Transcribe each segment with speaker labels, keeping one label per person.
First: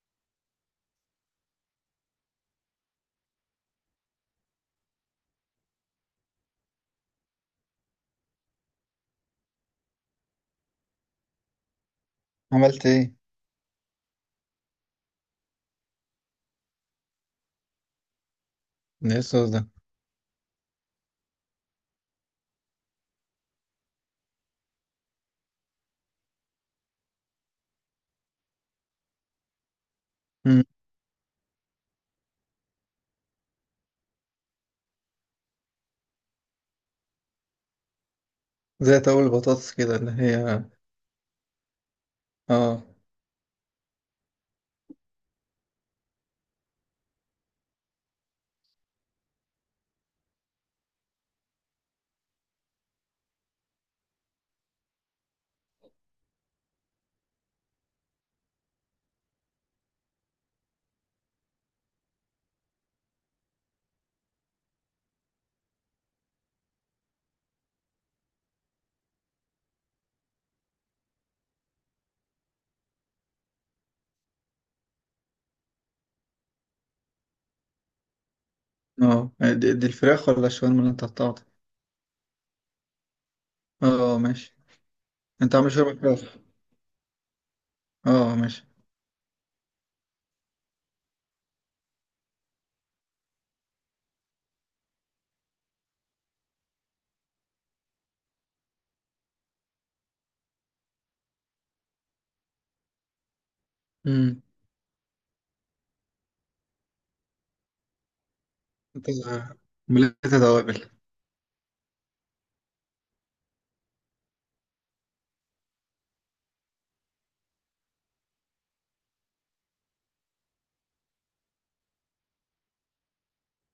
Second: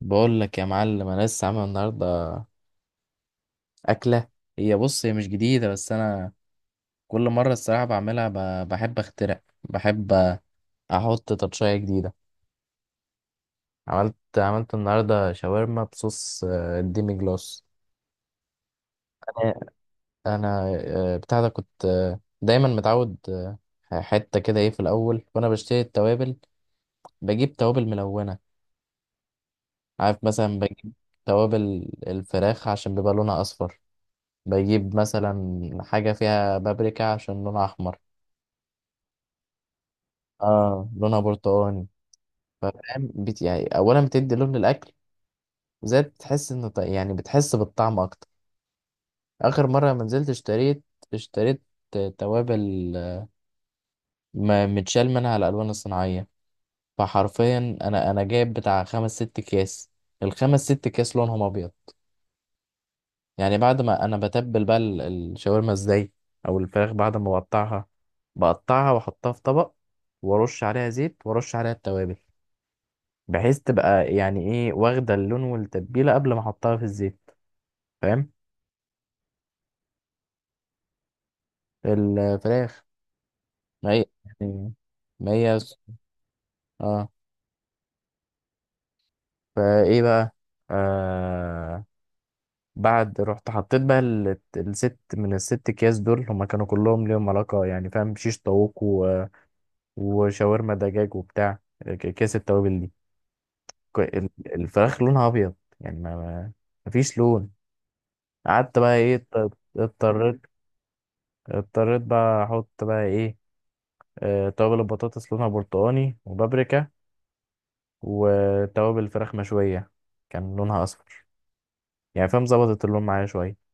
Speaker 1: بقول لك يا معلم، انا لسه عامل النهارده اكله. هي بص، هي مش جديده بس انا كل مره الصراحه بعملها بحب اخترع، بحب احط تاتشايه جديده.
Speaker 2: عملت ايه؟
Speaker 1: عملت النهارده شاورما بصوص الديمي جلاس.
Speaker 2: ده ايه الصوص
Speaker 1: انا
Speaker 2: ده؟
Speaker 1: انا آه، بتاع ده كنت دايما متعود، حته كده ايه في الاول وانا بشتري التوابل بجيب توابل ملونه. عارف، مثلا
Speaker 2: مم.
Speaker 1: بجيب توابل الفراخ عشان بيبقى لونها اصفر، بجيب مثلا حاجة فيها بابريكا عشان لونها أحمر.
Speaker 2: زي طاول البطاطس كده اللي هي.
Speaker 1: اه لونها برتقاني. فاهم.
Speaker 2: اه.
Speaker 1: يعني أولا بتدي لون للأكل، زائد بتحس إن يعني بتحس بالطعم أكتر. آخر مرة لما نزلت اشتريت توابل ما متشال منها الألوان الصناعية. فحرفيا أنا جايب بتاع خمس ست أكياس، الخمس ست أكياس لونهم أبيض. يعني بعد ما انا بتبل بقى الشاورما ازاي او الفراخ، بعد ما بقطعها بقطعها واحطها في طبق وارش عليها زيت وارش عليها التوابل، بحيث تبقى يعني ايه واخده اللون والتتبيله قبل ما احطها في الزيت. فاهم.
Speaker 2: اه دي الفراخ ولا الشاورما اللي انت قطعتها؟
Speaker 1: الفراخ. ما هي.
Speaker 2: اه، ماشي.
Speaker 1: يعني. ما
Speaker 2: انت
Speaker 1: هي.
Speaker 2: عامل شاورما فراخ.
Speaker 1: اه.
Speaker 2: اه، ماشي.
Speaker 1: فايه بقى، آه بعد رحت حطيت بقى الست من الست اكياس دول، هما كانوا كلهم ليهم علاقه يعني، فاهم؟ شيش طاووق وشاورما دجاج وبتاع. كيس التوابل دي، ك- ال-
Speaker 2: امم.
Speaker 1: الفراخ لونها ابيض يعني مفيش لون. قعدت بقى
Speaker 2: انت
Speaker 1: ايه،
Speaker 2: مليت
Speaker 1: اضطريت،
Speaker 2: توابل.
Speaker 1: اضطريت بقى احط بقى ايه، توابل البطاطس لونها برتقاني وبابريكا، وتوابل الفراخ مشوية كان لونها اصفر. يعني فاهم، ظبطت اللون معايا شوية.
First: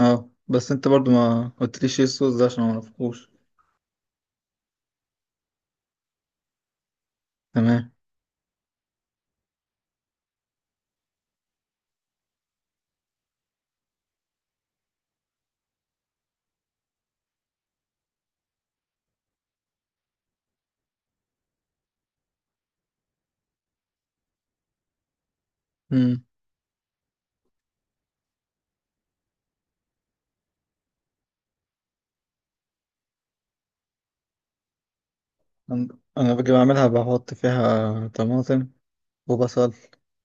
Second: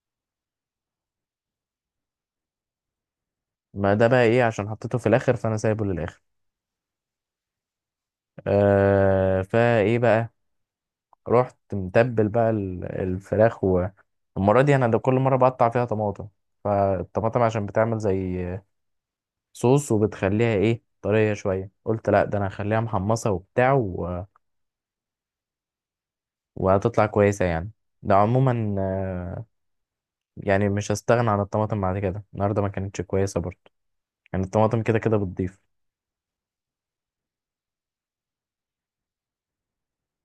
Speaker 2: اه، بس انت برضو ما قلتليش ايه الصوص ده عشان ما اعرفهوش.
Speaker 1: ما ده بقى ايه عشان حطيته في الاخر، فانا سايبه للاخر.
Speaker 2: تمام.
Speaker 1: آه فايه بقى، رحت متبل بقى الفراخ. والمرة دي انا ده كل مرة بقطع فيها طماطم، فالطماطم عشان بتعمل زي صوص وبتخليها ايه طرية شوية، قلت لا ده انا هخليها محمصة وبتاع و...
Speaker 2: امم.
Speaker 1: وهتطلع كويسة يعني. ده عموما يعني مش هستغنى عن الطماطم بعد كده. النهاردة ما كانتش كويسة برضه، يعني الطماطم كده كده بتضيف.
Speaker 2: انا باجي بعملها بحط فيها طماطم وبصل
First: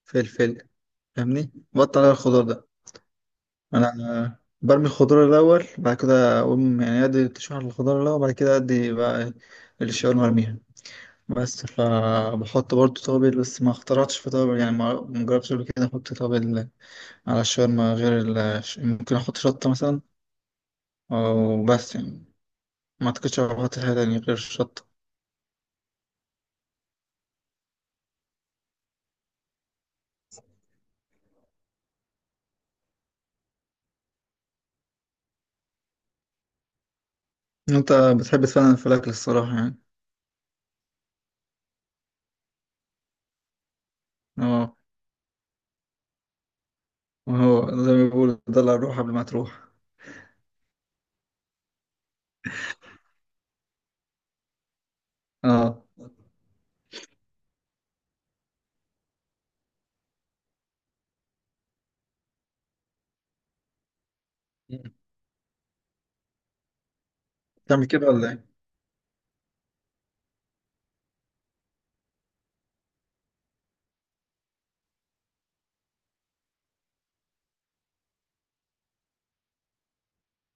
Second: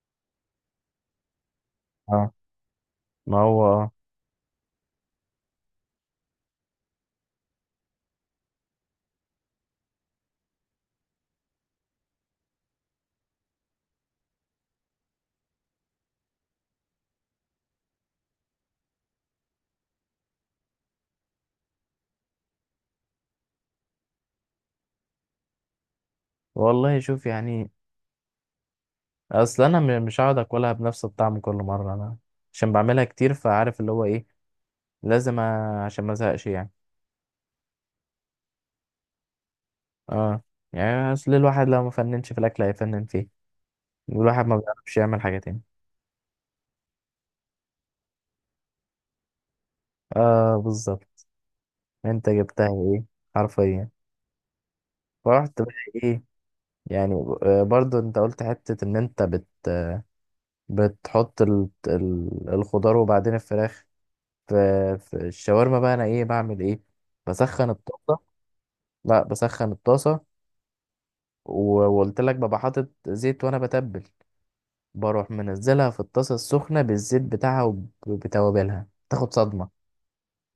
Speaker 2: فلفل، فاهمني؟ بقطع
Speaker 1: اه،
Speaker 2: الخضار ده.
Speaker 1: ما هو اه.
Speaker 2: انا برمي الخضار الاول، بعد كده اقوم يعني ادي تشويح الخضار الاول، بعد كده ادي بقى ايه الشاورما ارميها. بس فبحط برضو توابل، بس ما اخترعتش في توابل، يعني ما جربتش قبل كده احط توابل على الشاورما غير ال... ممكن احط شطه مثلا، او بس يعني ما اعتقدش احط حاجه تانية غير الشطه.
Speaker 1: والله شوف يعني، اصل انا مش هقعد اكلها بنفس الطعم كل مرة. انا عشان بعملها كتير، فعارف اللي هو ايه، لازم عشان ما ازهقش يعني.
Speaker 2: انت بتحب تفنن في الاكل الصراحه يعني.
Speaker 1: اه، يعني اصل الواحد لو ما فننش في الاكل هيفنن فيه، والواحد ما
Speaker 2: اه.
Speaker 1: بيعرفش يعمل حاجه تاني.
Speaker 2: وهو زي ما بيقولوا، دلع الروح قبل ما تروح.
Speaker 1: اه بالظبط. انت جبتها ايه حرفيا. فرحت بقى
Speaker 2: اه.
Speaker 1: ايه يعني، برضو انت قلت حته ان انت بتحط الخضار وبعدين الفراخ في...
Speaker 2: مم.
Speaker 1: في الشاورما بقى انا ايه، بعمل ايه، بسخن
Speaker 2: تعمل كده
Speaker 1: الطاسه.
Speaker 2: ولا ايه؟
Speaker 1: لا بسخن الطاسه وقلت لك ببقى حاطط زيت وانا بتبل، بروح منزلها في الطاسه السخنه بالزيت بتاعها وبتوابلها تاخد صدمه.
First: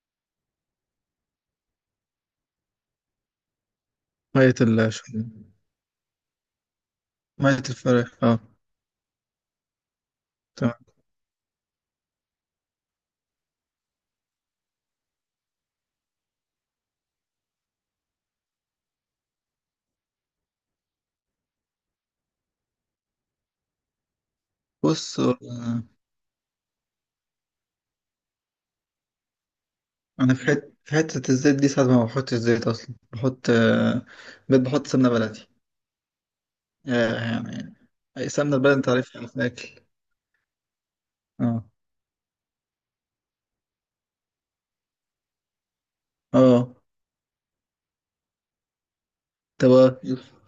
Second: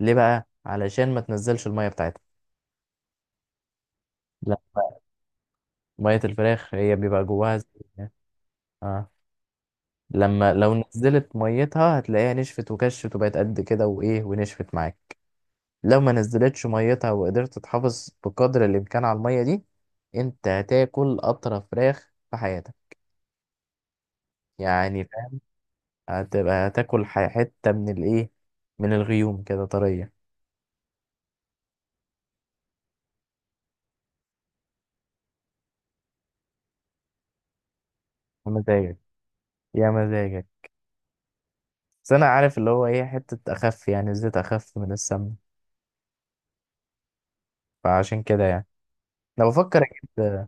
Speaker 1: ليه بقى؟ علشان ما تنزلش الميه بتاعتها.
Speaker 2: مية
Speaker 1: لا،
Speaker 2: الشاورما.
Speaker 1: ميه الفراخ هي بيبقى جواها
Speaker 2: مية
Speaker 1: زي.
Speaker 2: الفراخ، اه.
Speaker 1: اه، لما لو نزلت ميتها هتلاقيها نشفت وكشت وبقت قد كده وايه، ونشفت معاك. لو ما نزلتش ميتها وقدرت تحافظ بقدر الامكان على الميه دي، انت هتاكل اطرى فراخ في حياتك. يعني
Speaker 2: بص هو،
Speaker 1: فاهم، هتبقى هتاكل حته من الايه، من الغيوم كده طريه.
Speaker 2: انا في حته، في حته الزيت دي ساعات ما بحطش زيت اصلا، بحط بقيت بحط سمنه بلدي. آه، يعني اي
Speaker 1: يا
Speaker 2: سمنه بلدي انت
Speaker 1: مزاجك،
Speaker 2: عارفها في الاكل.
Speaker 1: يا مزاجك.
Speaker 2: اه.
Speaker 1: بس انا عارف اللي هو ايه حته اخف يعني، الزيت اخف من السمنه.
Speaker 2: اه.
Speaker 1: فعشان كده يعني انا بفكر
Speaker 2: تبقى.
Speaker 1: اجيب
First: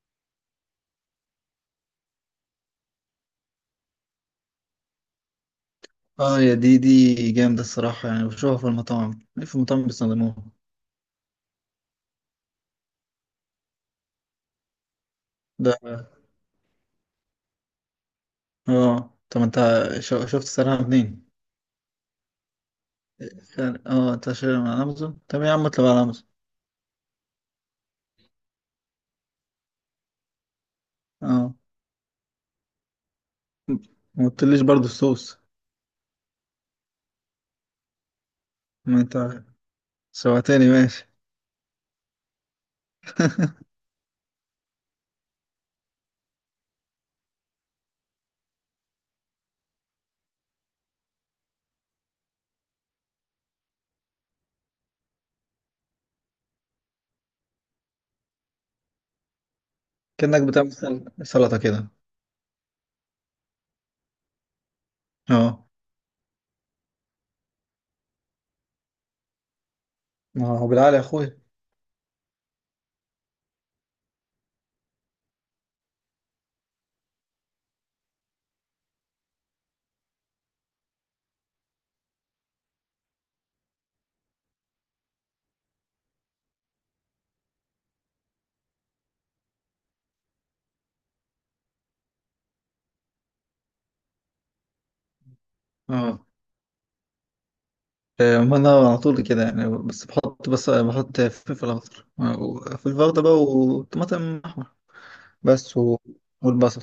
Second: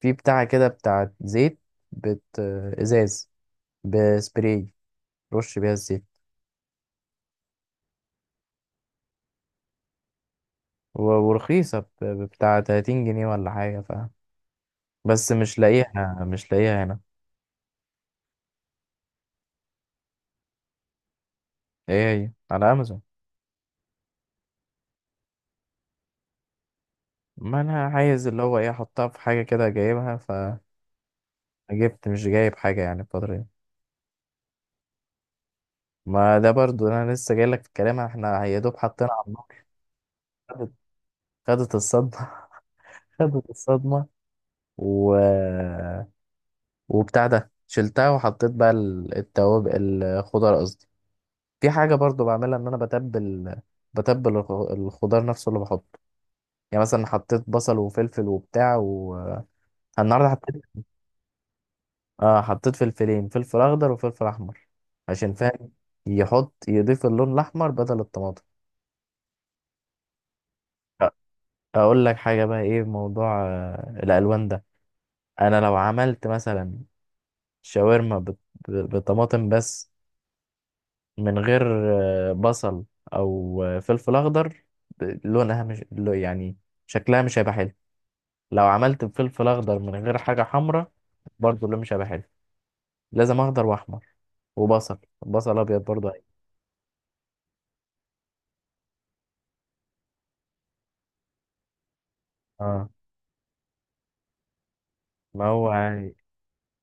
Speaker 1: في بتاعة كده، بتاعة زيت، بت ازاز بسبراي رش بيها الزيت.
Speaker 2: اه. يا دي دي جامده الصراحه، يعني بشوفها في المطاعم، في المطاعم بيستخدموها.
Speaker 1: ورخيصة بتاع 30 جنيه ولا حاجة، ف بس مش
Speaker 2: ده.
Speaker 1: لاقيها، مش لاقيها هنا.
Speaker 2: اه طب انت شفت سعرها منين؟
Speaker 1: ايه، هي على امازون.
Speaker 2: اه انت شاريها من امازون، طب يا عم اطلب على امازون.
Speaker 1: ما انا عايز اللي هو ايه احطها في حاجة كده جايبها،
Speaker 2: اه.
Speaker 1: فجبت مش جايب حاجة يعني الفترة دي.
Speaker 2: ما قلتليش برضو الصوص.
Speaker 1: ما ده برضو انا لسه جاي لك في الكلام، احنا يا دوب
Speaker 2: ما
Speaker 1: حطينا على
Speaker 2: انت
Speaker 1: النار.
Speaker 2: سوعتني،
Speaker 1: خدت
Speaker 2: ماشي.
Speaker 1: خدت الصدمة. خدت الصدمة. و وبتاع ده شلتها وحطيت بقى التوابل، الخضار قصدي. في حاجة برضو بعملها، ان انا بتبل، بتبل الخضار نفسه اللي بحطه، يعني مثلا حطيت بصل وفلفل وبتاع و النهارده
Speaker 2: كأنك
Speaker 1: حطيت،
Speaker 2: بتعمل سلطه كده.
Speaker 1: اه حطيت فلفلين، فلفل اخضر وفلفل احمر، عشان
Speaker 2: اه.
Speaker 1: فاهم يحط يضيف اللون الاحمر بدل الطماطم.
Speaker 2: اه هو بالعقل يا
Speaker 1: أ-
Speaker 2: اخويا.
Speaker 1: اقول لك حاجة بقى ايه، موضوع الالوان ده، انا لو عملت مثلا شاورما بطماطم بس، من غير بصل او فلفل اخضر، لونها مش لو- يعني شكلها مش هيبقى حلو. لو عملت بفلفل اخضر من غير حاجه حمراء برضه اللون مش هيبقى حلو. لازم اخضر واحمر وبصل، بصل ابيض برضه أيوة.
Speaker 2: اه. ما انا على طول كده يعني، بس بحط، بس بحط فلفل اخضر،
Speaker 1: اه
Speaker 2: فلفل اخضر بقى وطماطم احمر
Speaker 1: ما هو
Speaker 2: بس و...
Speaker 1: يعني
Speaker 2: والبصل.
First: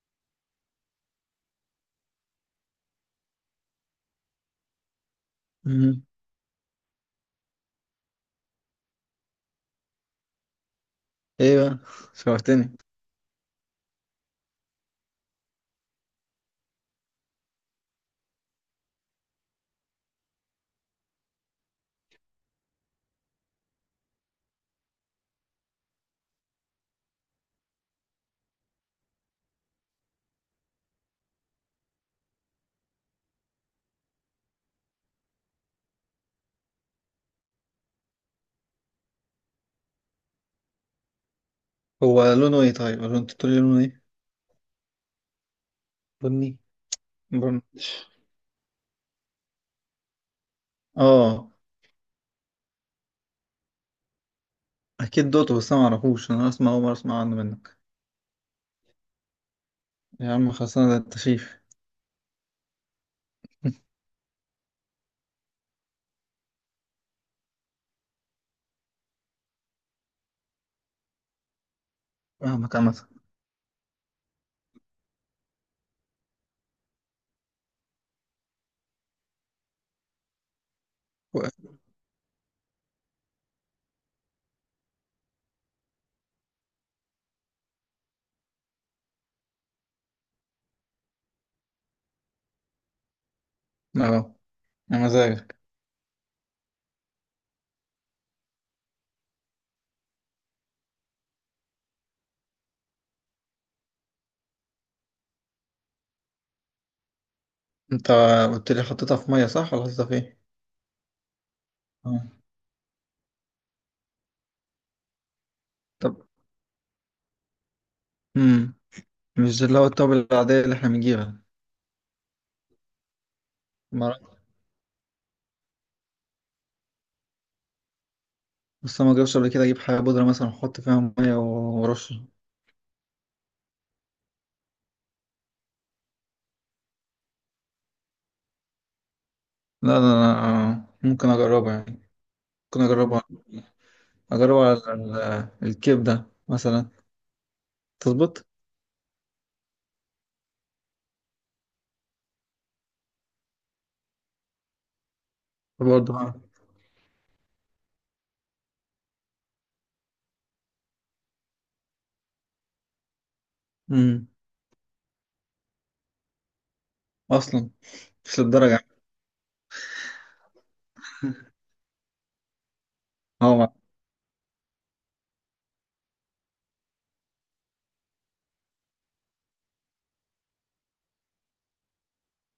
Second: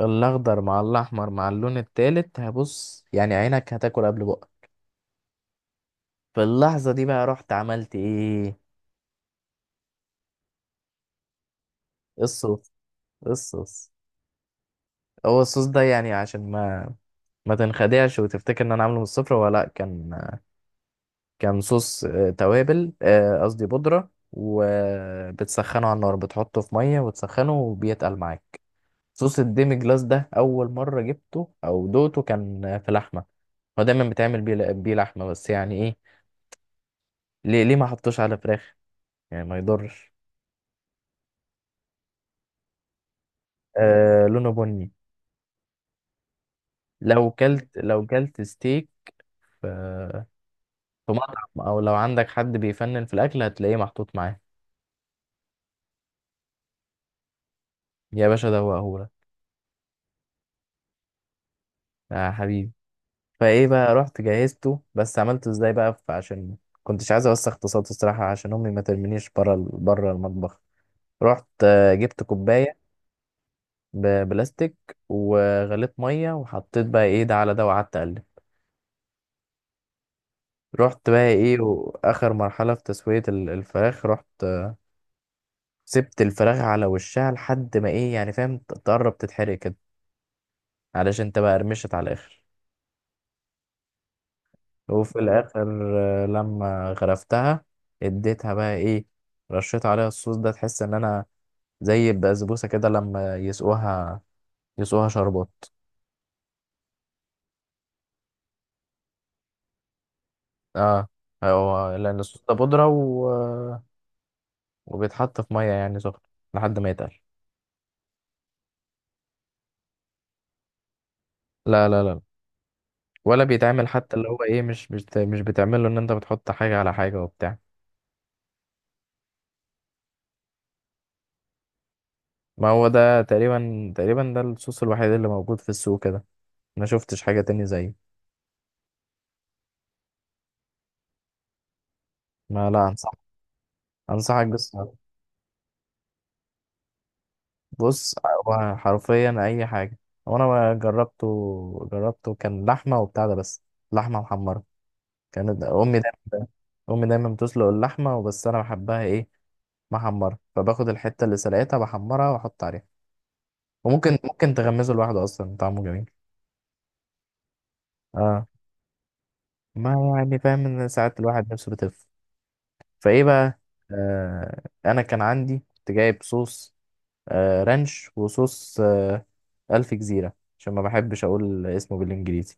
Speaker 1: الاخضر مع الاحمر مع اللون التالت، هبص يعني عينك هتاكل قبل بقك.
Speaker 2: مم.
Speaker 1: في اللحظه دي بقى رحت عملت ايه،
Speaker 2: ايه بقى؟
Speaker 1: الصوص،
Speaker 2: شوقتني.
Speaker 1: الصوص. هو الصوص ده يعني عشان ما تنخدعش وتفتكر ان انا عامله من الصفر، ولا لا، كان كان صوص توابل قصدي بودرة، وبتسخنه على النار، بتحطه في مية وتسخنه وبيتقل معاك. صوص الديمي جلاس ده أول مرة جبته أو دوقته كان في لحمة، هو دايما بيتعمل بيه بيه لحمة بس. يعني إيه، ليه ما حطوش على فراخ، يعني ما يضرش.
Speaker 2: هو لونه ايه طيب، ولا انت تقول لي لونه ايه؟
Speaker 1: آه لونه بني.
Speaker 2: بني.
Speaker 1: لو
Speaker 2: بني.
Speaker 1: كلت لو كلت ستيك في في
Speaker 2: اه
Speaker 1: مطعم، أو لو عندك حد بيفنن في الأكل هتلاقيه محطوط معاه.
Speaker 2: اكيد دوته، بس انا معرفوش، انا اسمع اول مره اسمع عنه منك.
Speaker 1: يا باشا ده هو هو.
Speaker 2: يا عم خلصنا، ده التشيف.
Speaker 1: يا حبيبي. فايه بقى، رحت جهزته. بس عملته ازاي بقى، عشان كنتش عايز اوسخ، اقتصادي الصراحه، عشان امي ما ترمينيش بره بره المطبخ. رحت جبت
Speaker 2: فاهمك
Speaker 1: كوبايه
Speaker 2: عامة.
Speaker 1: ببلاستيك وغليت ميه وحطيت بقى ايه ده على ده وقعدت اقلب. رحت بقى
Speaker 2: و-
Speaker 1: ايه، واخر مرحله في تسويه الفراخ، رحت سبت الفراخ على وشها لحد ما ايه يعني فاهم، تقرب تتحرق كده، علشان تبقى قرمشت على الاخر.
Speaker 2: اه. يا
Speaker 1: وفي
Speaker 2: مزاجك.
Speaker 1: الاخر لما غرفتها، اديتها بقى ايه، رشيت عليها الصوص ده، تحس ان انا زي البسبوسه كده لما يسقوها، يسقوها شربات.
Speaker 2: انت قلت لي حطيتها في ميه صح، ولا حطيتها في ايه؟
Speaker 1: اه هو لان الصوص
Speaker 2: اه.
Speaker 1: ده بودره و... وبيتحط في ميه يعني سخنه،
Speaker 2: طب.
Speaker 1: لحد ما يتقل.
Speaker 2: مم. مش اللي هو التوابل العادية اللي احنا بنجيبها؟
Speaker 1: لا لا لا. ولا بيتعمل
Speaker 2: ما
Speaker 1: حتى اللي هو ايه، مش بتعمل له ان انت بتحط حاجه على حاجه وبتاع.
Speaker 2: بس أنا ما جربش قبل كده اجيب حاجة بودرة مثلا احط فيها مية ورش. لا
Speaker 1: ما هو ده تقريبا ده الصوص الوحيد اللي موجود في السوق كده، ما شفتش حاجه تاني زيه.
Speaker 2: لا لا. ممكن اجربها يعني.
Speaker 1: ما
Speaker 2: ممكن
Speaker 1: لا انصح،
Speaker 2: اجربها،
Speaker 1: انصحك
Speaker 2: اجربها
Speaker 1: بس.
Speaker 2: على ال- الكبدة مثلا.
Speaker 1: بص،
Speaker 2: تظبط.
Speaker 1: هو حرفيا اي حاجه. وانا جربته كان لحمه وبتاع ده بس، لحمه محمره. كانت امي
Speaker 2: برضه.
Speaker 1: دايما امي دايما بتسلق اللحمه، وبس انا بحبها ايه، محمره، فباخد الحته اللي سلقتها بحمرها واحط عليها. وممكن
Speaker 2: امم.
Speaker 1: ممكن تغمزه لوحده اصلا طعمه جميل.
Speaker 2: اصلا. مش
Speaker 1: اه،
Speaker 2: للدرجة يعني.
Speaker 1: ما يعني فاهم ان ساعات الواحد نفسه فايه
Speaker 2: هو
Speaker 1: بقى
Speaker 2: مع.
Speaker 1: آه. انا كان عندي كنت جايب صوص آه، رانش، وصوص آه، الف جزيره، عشان ما بحبش اقول اسمه بالانجليزي.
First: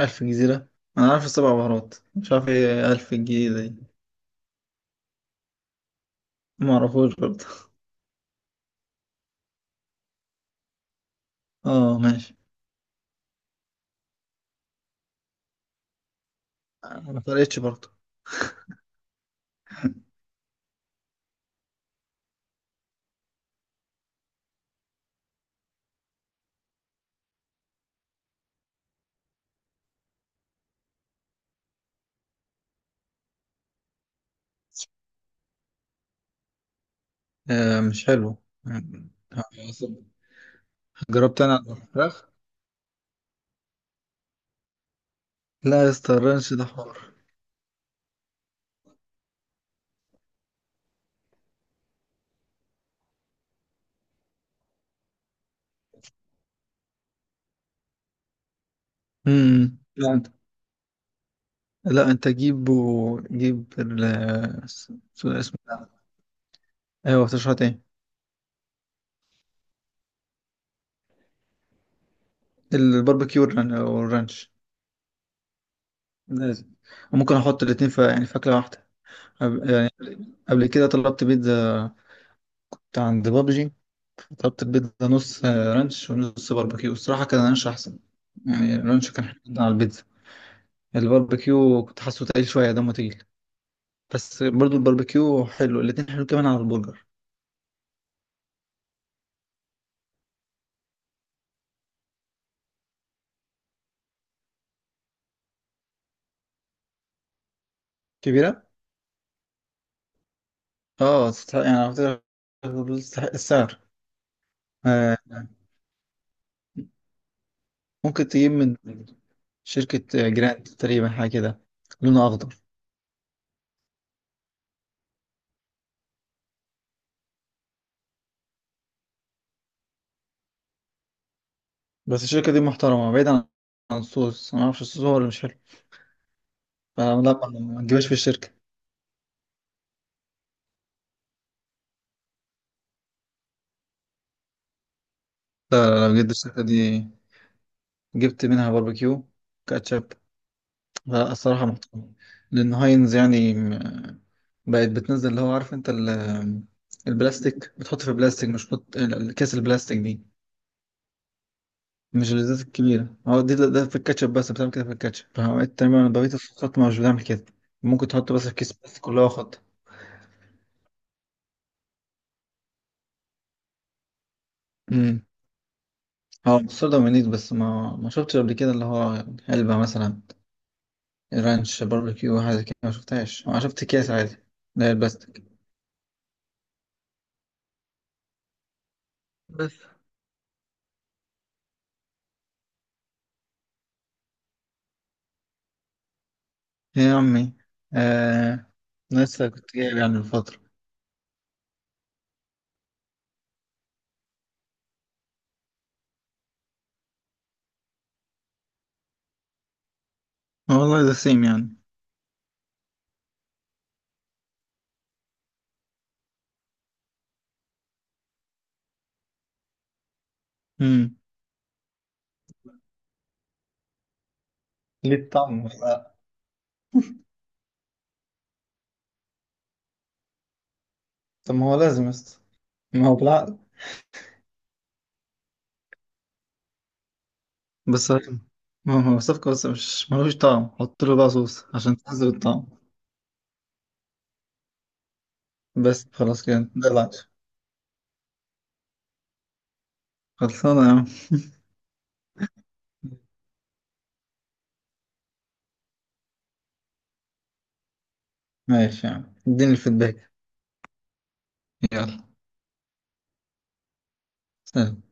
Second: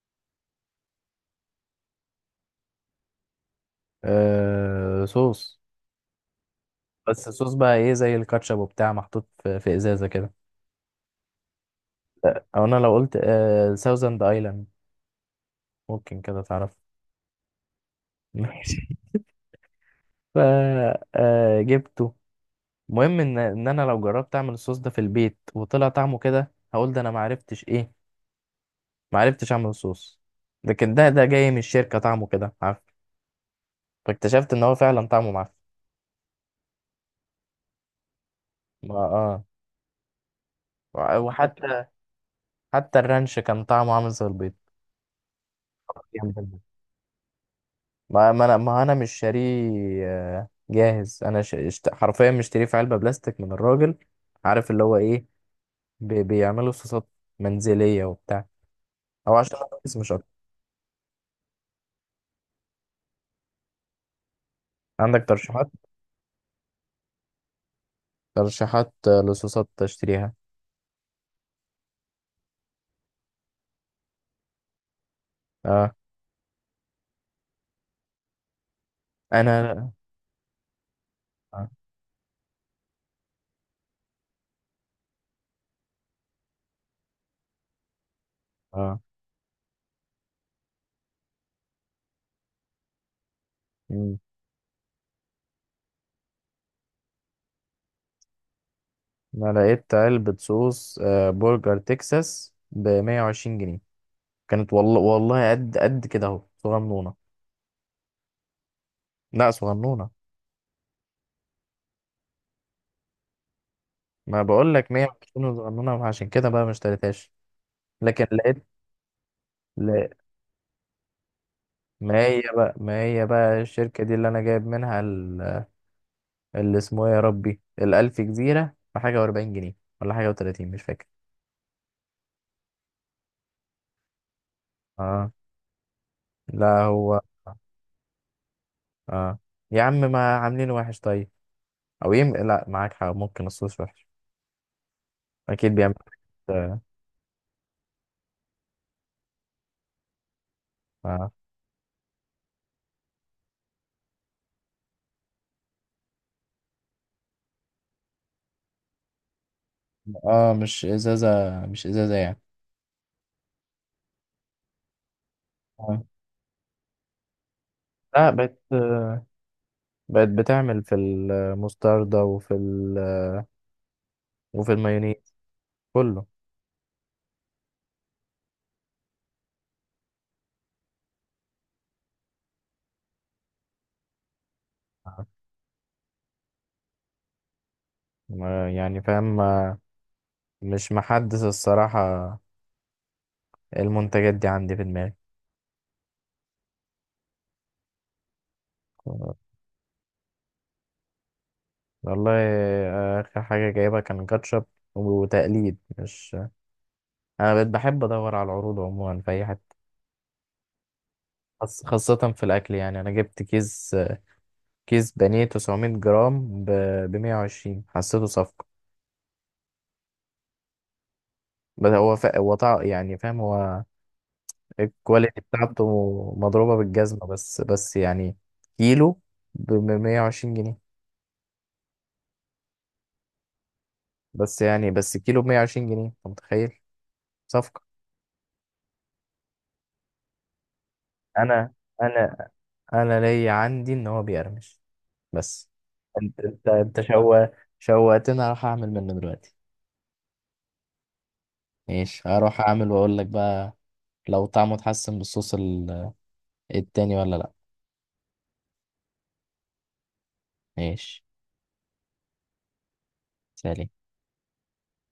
Speaker 2: ألف جزيرة. انا عارف السبع بهارات، مش عارف ايه ألف جزيرة دي.
Speaker 1: آه صوص.
Speaker 2: ما اعرفوش
Speaker 1: بس
Speaker 2: برضه.
Speaker 1: الصوص بقى ايه زي الكاتشب وبتاع، محطوط في ازازه كده.
Speaker 2: اه ماشي.
Speaker 1: لا، او انا لو قلت آه ساوزند ايلاند، ممكن كده تعرف.
Speaker 2: ما فرقتش برضه.
Speaker 1: ماشي. ف آه جبته. المهم ان انا لو جربت اعمل الصوص ده في البيت وطلع طعمه كده هقول ده انا معرفتش ايه، معرفتش اعمل الصوص. لكن ده جاي من الشركه طعمه كده عارف. فاكتشفت ان هو فعلا طعمه معفن.
Speaker 2: آه مش حلو. آه،
Speaker 1: اه.
Speaker 2: جربت انا
Speaker 1: وحتى
Speaker 2: الفراخ.
Speaker 1: حتى الرانش كان طعمه عامل زي
Speaker 2: لا يا اسطى الرانش
Speaker 1: البيض.
Speaker 2: ده حوار.
Speaker 1: ما ما انا ما انا مش شاريه جاهز. انا حرفيا مشتريه في علبه بلاستيك من الراجل. عارف اللي هو ايه، بيعملوا صوصات منزليه وبتاع. او عشان،
Speaker 2: امم.
Speaker 1: بس مش
Speaker 2: لا
Speaker 1: اكتر.
Speaker 2: انت. لا انت جيبه، جيب وجيب ال اس-
Speaker 1: عندك
Speaker 2: اسمه
Speaker 1: ترشيحات،
Speaker 2: ده. ايوه تشرحت ايه؟
Speaker 1: ترشيحات لصوصات تشتريها.
Speaker 2: الباربيكيو والرانش.
Speaker 1: اه.
Speaker 2: لازم. ممكن احط الاتنين في يعني فاكهه واحده. يعني
Speaker 1: انا.
Speaker 2: قبل كده طلبت
Speaker 1: اه,
Speaker 2: بيتزا بتاع عند بابجي، طلبت البيتزا نص رانش ونص باربيكيو، الصراحه كان رانش احسن. يعني
Speaker 1: آه.
Speaker 2: الرانش كان حلو جدا على البيتزا. الباربيكيو كنت حاسه تقيل شويه، دمه تقيل.
Speaker 1: مم.
Speaker 2: بس برضو الباربيكيو حلو، الاتنين حلو كمان على البرجر.
Speaker 1: انا لقيت علبه صوص آه برجر تكساس ب 120 جنيه، كانت والله والله قد قد كده اهو صغنونه.
Speaker 2: كبيره.
Speaker 1: لا صغنونه.
Speaker 2: اه يعني على فكرة تستحق السعر.
Speaker 1: ما بقول لك
Speaker 2: آه،
Speaker 1: 120 صغنونه، عشان كده بقى ما اشتريتهاش. لكن
Speaker 2: ممكن تجيب
Speaker 1: لقيت،
Speaker 2: من
Speaker 1: لا.
Speaker 2: شركة جراند تقريبا حاجة كده،
Speaker 1: ما
Speaker 2: لونه
Speaker 1: هي
Speaker 2: أخضر.
Speaker 1: بقى، ما هي بقى الشركة دي اللي أنا جايب منها اللي اسمه إيه يا ربي، الألف جزيرة بحاجة وأربعين جنيه، ولا حاجة وتلاتين مش فاكر.
Speaker 2: بس الشركة دي محترمة، بعيدا عن عن الصوص. أنا معرفش الصوص هو اللي
Speaker 1: اه.
Speaker 2: مش حلو.
Speaker 1: لا
Speaker 2: فلا
Speaker 1: هو.
Speaker 2: ما تجيبهاش في الشركة.
Speaker 1: اه يا عم ما عاملين وحش طيب، أو يم لا معاك حق ممكن الصوص وحش، أكيد بيعمل.
Speaker 2: لا لو جبت الشركة
Speaker 1: اه.
Speaker 2: دي، جبت منها باربيكيو، كاتشب،
Speaker 1: اه.
Speaker 2: لا الصراحة محترمة. لأن هاينز يعني م- بقت بتنزل، اللي هو عارف أنت ال- البلاستيك، بتحط في بلاستيك، مش بتحط ال- الكيس البلاستيك دي.
Speaker 1: مش إزازة، مش إزازة
Speaker 2: مش
Speaker 1: يعني.
Speaker 2: الازازة الكبيرة، هو دي ده في الكاتشب بس بتعمل كده، في الكاتشب فعملت
Speaker 1: اه.
Speaker 2: تماما، بقية الصوصات مش بتعمل كده. ممكن
Speaker 1: لا
Speaker 2: تحط بس في
Speaker 1: بقت،
Speaker 2: كيس، بس كلها خط.
Speaker 1: بقت بتعمل في المستردة وفي ال... وفي
Speaker 2: امم.
Speaker 1: المايونيز، كله.
Speaker 2: هو مستورد ومنيت، بس ما شفتش قبل كده اللي هو علبة مثلا رانش باربيكيو حاجة كده، ما شفتهاش. أنا شفت أكياس عادي اللي هي
Speaker 1: آه.
Speaker 2: البلاستيك.
Speaker 1: يعني فاهم
Speaker 2: بس.
Speaker 1: مش محدث الصراحة المنتجات دي عندي في دماغي.
Speaker 2: يا عمي. آه. لسه كنت جايب يعني من فترة.
Speaker 1: والله آخر حاجة جايبها كان كاتشب وتقليد مش. أنا بقيت بحب أدور على العروض عموما في أي حتة،
Speaker 2: آه والله ده سيم يعني.
Speaker 1: خاصة في الأكل. يعني أنا جبت كيس، كيس بانيه 900 جرام ب 120، حسيته صفقة.
Speaker 2: امم.
Speaker 1: بس هو يعني فاهم، هو
Speaker 2: ليه
Speaker 1: الكواليتي
Speaker 2: الطعم،
Speaker 1: بتاعته
Speaker 2: بالعقل.
Speaker 1: مضروبة بالجزمة. بس بس يعني، كيلو ب 120 جنيه،
Speaker 2: طب ما هو لازم يسطا، ما هو بالعقل.
Speaker 1: بس يعني كيلو ب 120 جنيه أنت متخيل، صفقة.
Speaker 2: بس ما هو صفقة، بس مش ملوش طعم، حط له بقى صوص
Speaker 1: أنا
Speaker 2: عشان تنزل
Speaker 1: انا
Speaker 2: الطعم.
Speaker 1: انا ليا عندي ان هو بيقرمش بس.
Speaker 2: بس
Speaker 1: انت
Speaker 2: خلاص
Speaker 1: انت
Speaker 2: كده ده
Speaker 1: انت
Speaker 2: العشاء.
Speaker 1: شوقتني اروح اعمل منه دلوقتي.
Speaker 2: خلصانة يا عم.
Speaker 1: ماشي هروح اعمل واقول لك بقى، لو طعمه اتحسن بالصوص التاني ولا لا.
Speaker 2: ماشي يا عم، اديني الفيدباك.
Speaker 1: ماشي.
Speaker 2: يلا.
Speaker 1: سلام.
Speaker 2: سلام.